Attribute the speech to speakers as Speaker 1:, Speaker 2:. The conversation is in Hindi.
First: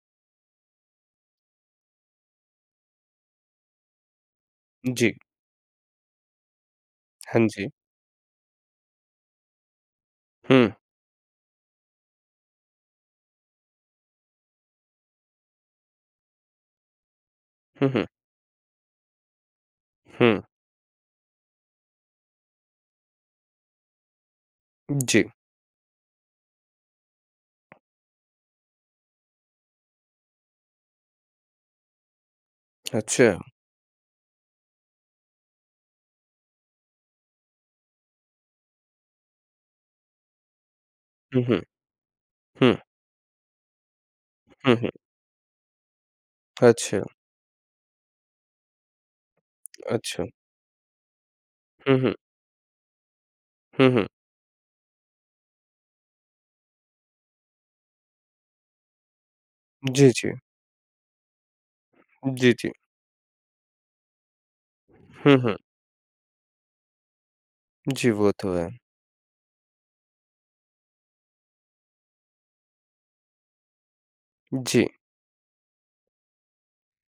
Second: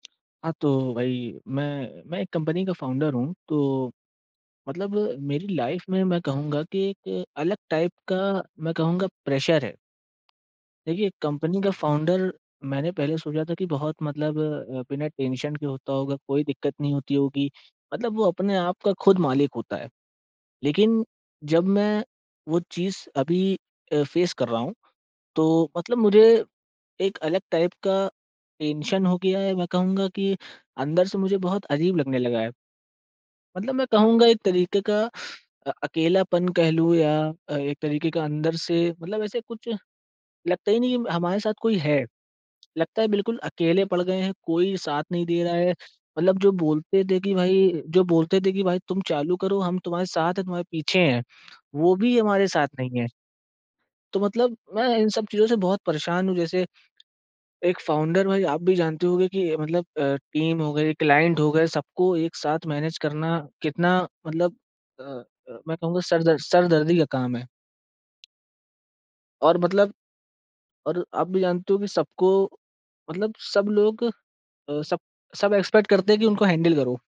Speaker 1: हाँ, तो भाई मैं मैं एक कंपनी का फ़ाउंडर हूँ। तो मतलब
Speaker 2: जी।
Speaker 1: मेरी लाइफ़ में मैं कहूँगा कि एक
Speaker 2: हाँ
Speaker 1: अलग
Speaker 2: जी।
Speaker 1: टाइप का मैं कहूँगा प्रेशर है।
Speaker 2: हुँ।
Speaker 1: देखिए कंपनी का फ़ाउंडर मैंने पहले सोचा था कि बहुत मतलब अ, बिना टेंशन के होता होगा, कोई दिक़्क़त नहीं होती होगी
Speaker 2: हुँ, हुँ।
Speaker 1: मतलब वो अपने आप का ख़ुद मालिक होता है।
Speaker 2: हुँ।
Speaker 1: लेक़िन जब मैं वो चीज़ अभी अ, फ़ेस कर रहा हूँ,
Speaker 2: उ, जी।
Speaker 1: तो मतलब मुझे एक अलग टाइप का टेंशन हो गया है मैं कहूँगा कि अंदर से मुझे बहुत अजीब लगने लगा है।
Speaker 2: अच्छा।
Speaker 1: मतलब मैं कहूँगा एक तरीक़े का अ, अकेलापन कह लूँ या अ, एक तरीक़े का अंदर से मतलब ऐसे कुछ लगता ही नहीं है हमारे
Speaker 2: हुँ,
Speaker 1: साथ
Speaker 2: हुँ।
Speaker 1: कोई है।
Speaker 2: हुँ।
Speaker 1: लगता है बिल्कुल अकेले पड़ गए हैं
Speaker 2: हुँ,
Speaker 1: कोई
Speaker 2: हुँ।
Speaker 1: साथ नहीं दे रहा है, मतलब जो
Speaker 2: अच्छा।
Speaker 1: बोलते थे कि भाई जो बोलते थे कि भाई तुम चालू करो हम तुम्हारे
Speaker 2: अच्छा।
Speaker 1: साथ हैं तुम्हारे पीछे हैं वो
Speaker 2: हुँ, हुँ।
Speaker 1: भी हमारे साथ नहीं है।
Speaker 2: हुँ, हुँ।
Speaker 1: तो मतलब मैं इन सब चीज़ों से बहुत परेशान हूँ। जैसे एक फ़ाउंडर भाई आप भी जानते होंगे कि मतलब
Speaker 2: जी,
Speaker 1: अ,
Speaker 2: जी।
Speaker 1: टीम हो गई क्लाइंट हो गए सबको एक
Speaker 2: जी,
Speaker 1: साथ
Speaker 2: जी।
Speaker 1: मैनेज करना कितना मतलब अ
Speaker 2: हुँ, हुँ।
Speaker 1: अ, मैं कहूँगा सर दर्द सरदर्दी का काम है।
Speaker 2: जी, वो तो है।
Speaker 1: और मतलब और आप भी जानते हो कि सबको मतलब सब लोग अ,
Speaker 2: जी।
Speaker 1: सब सब एक्सपेक्ट करते हैं कि उनको हैंडल करो।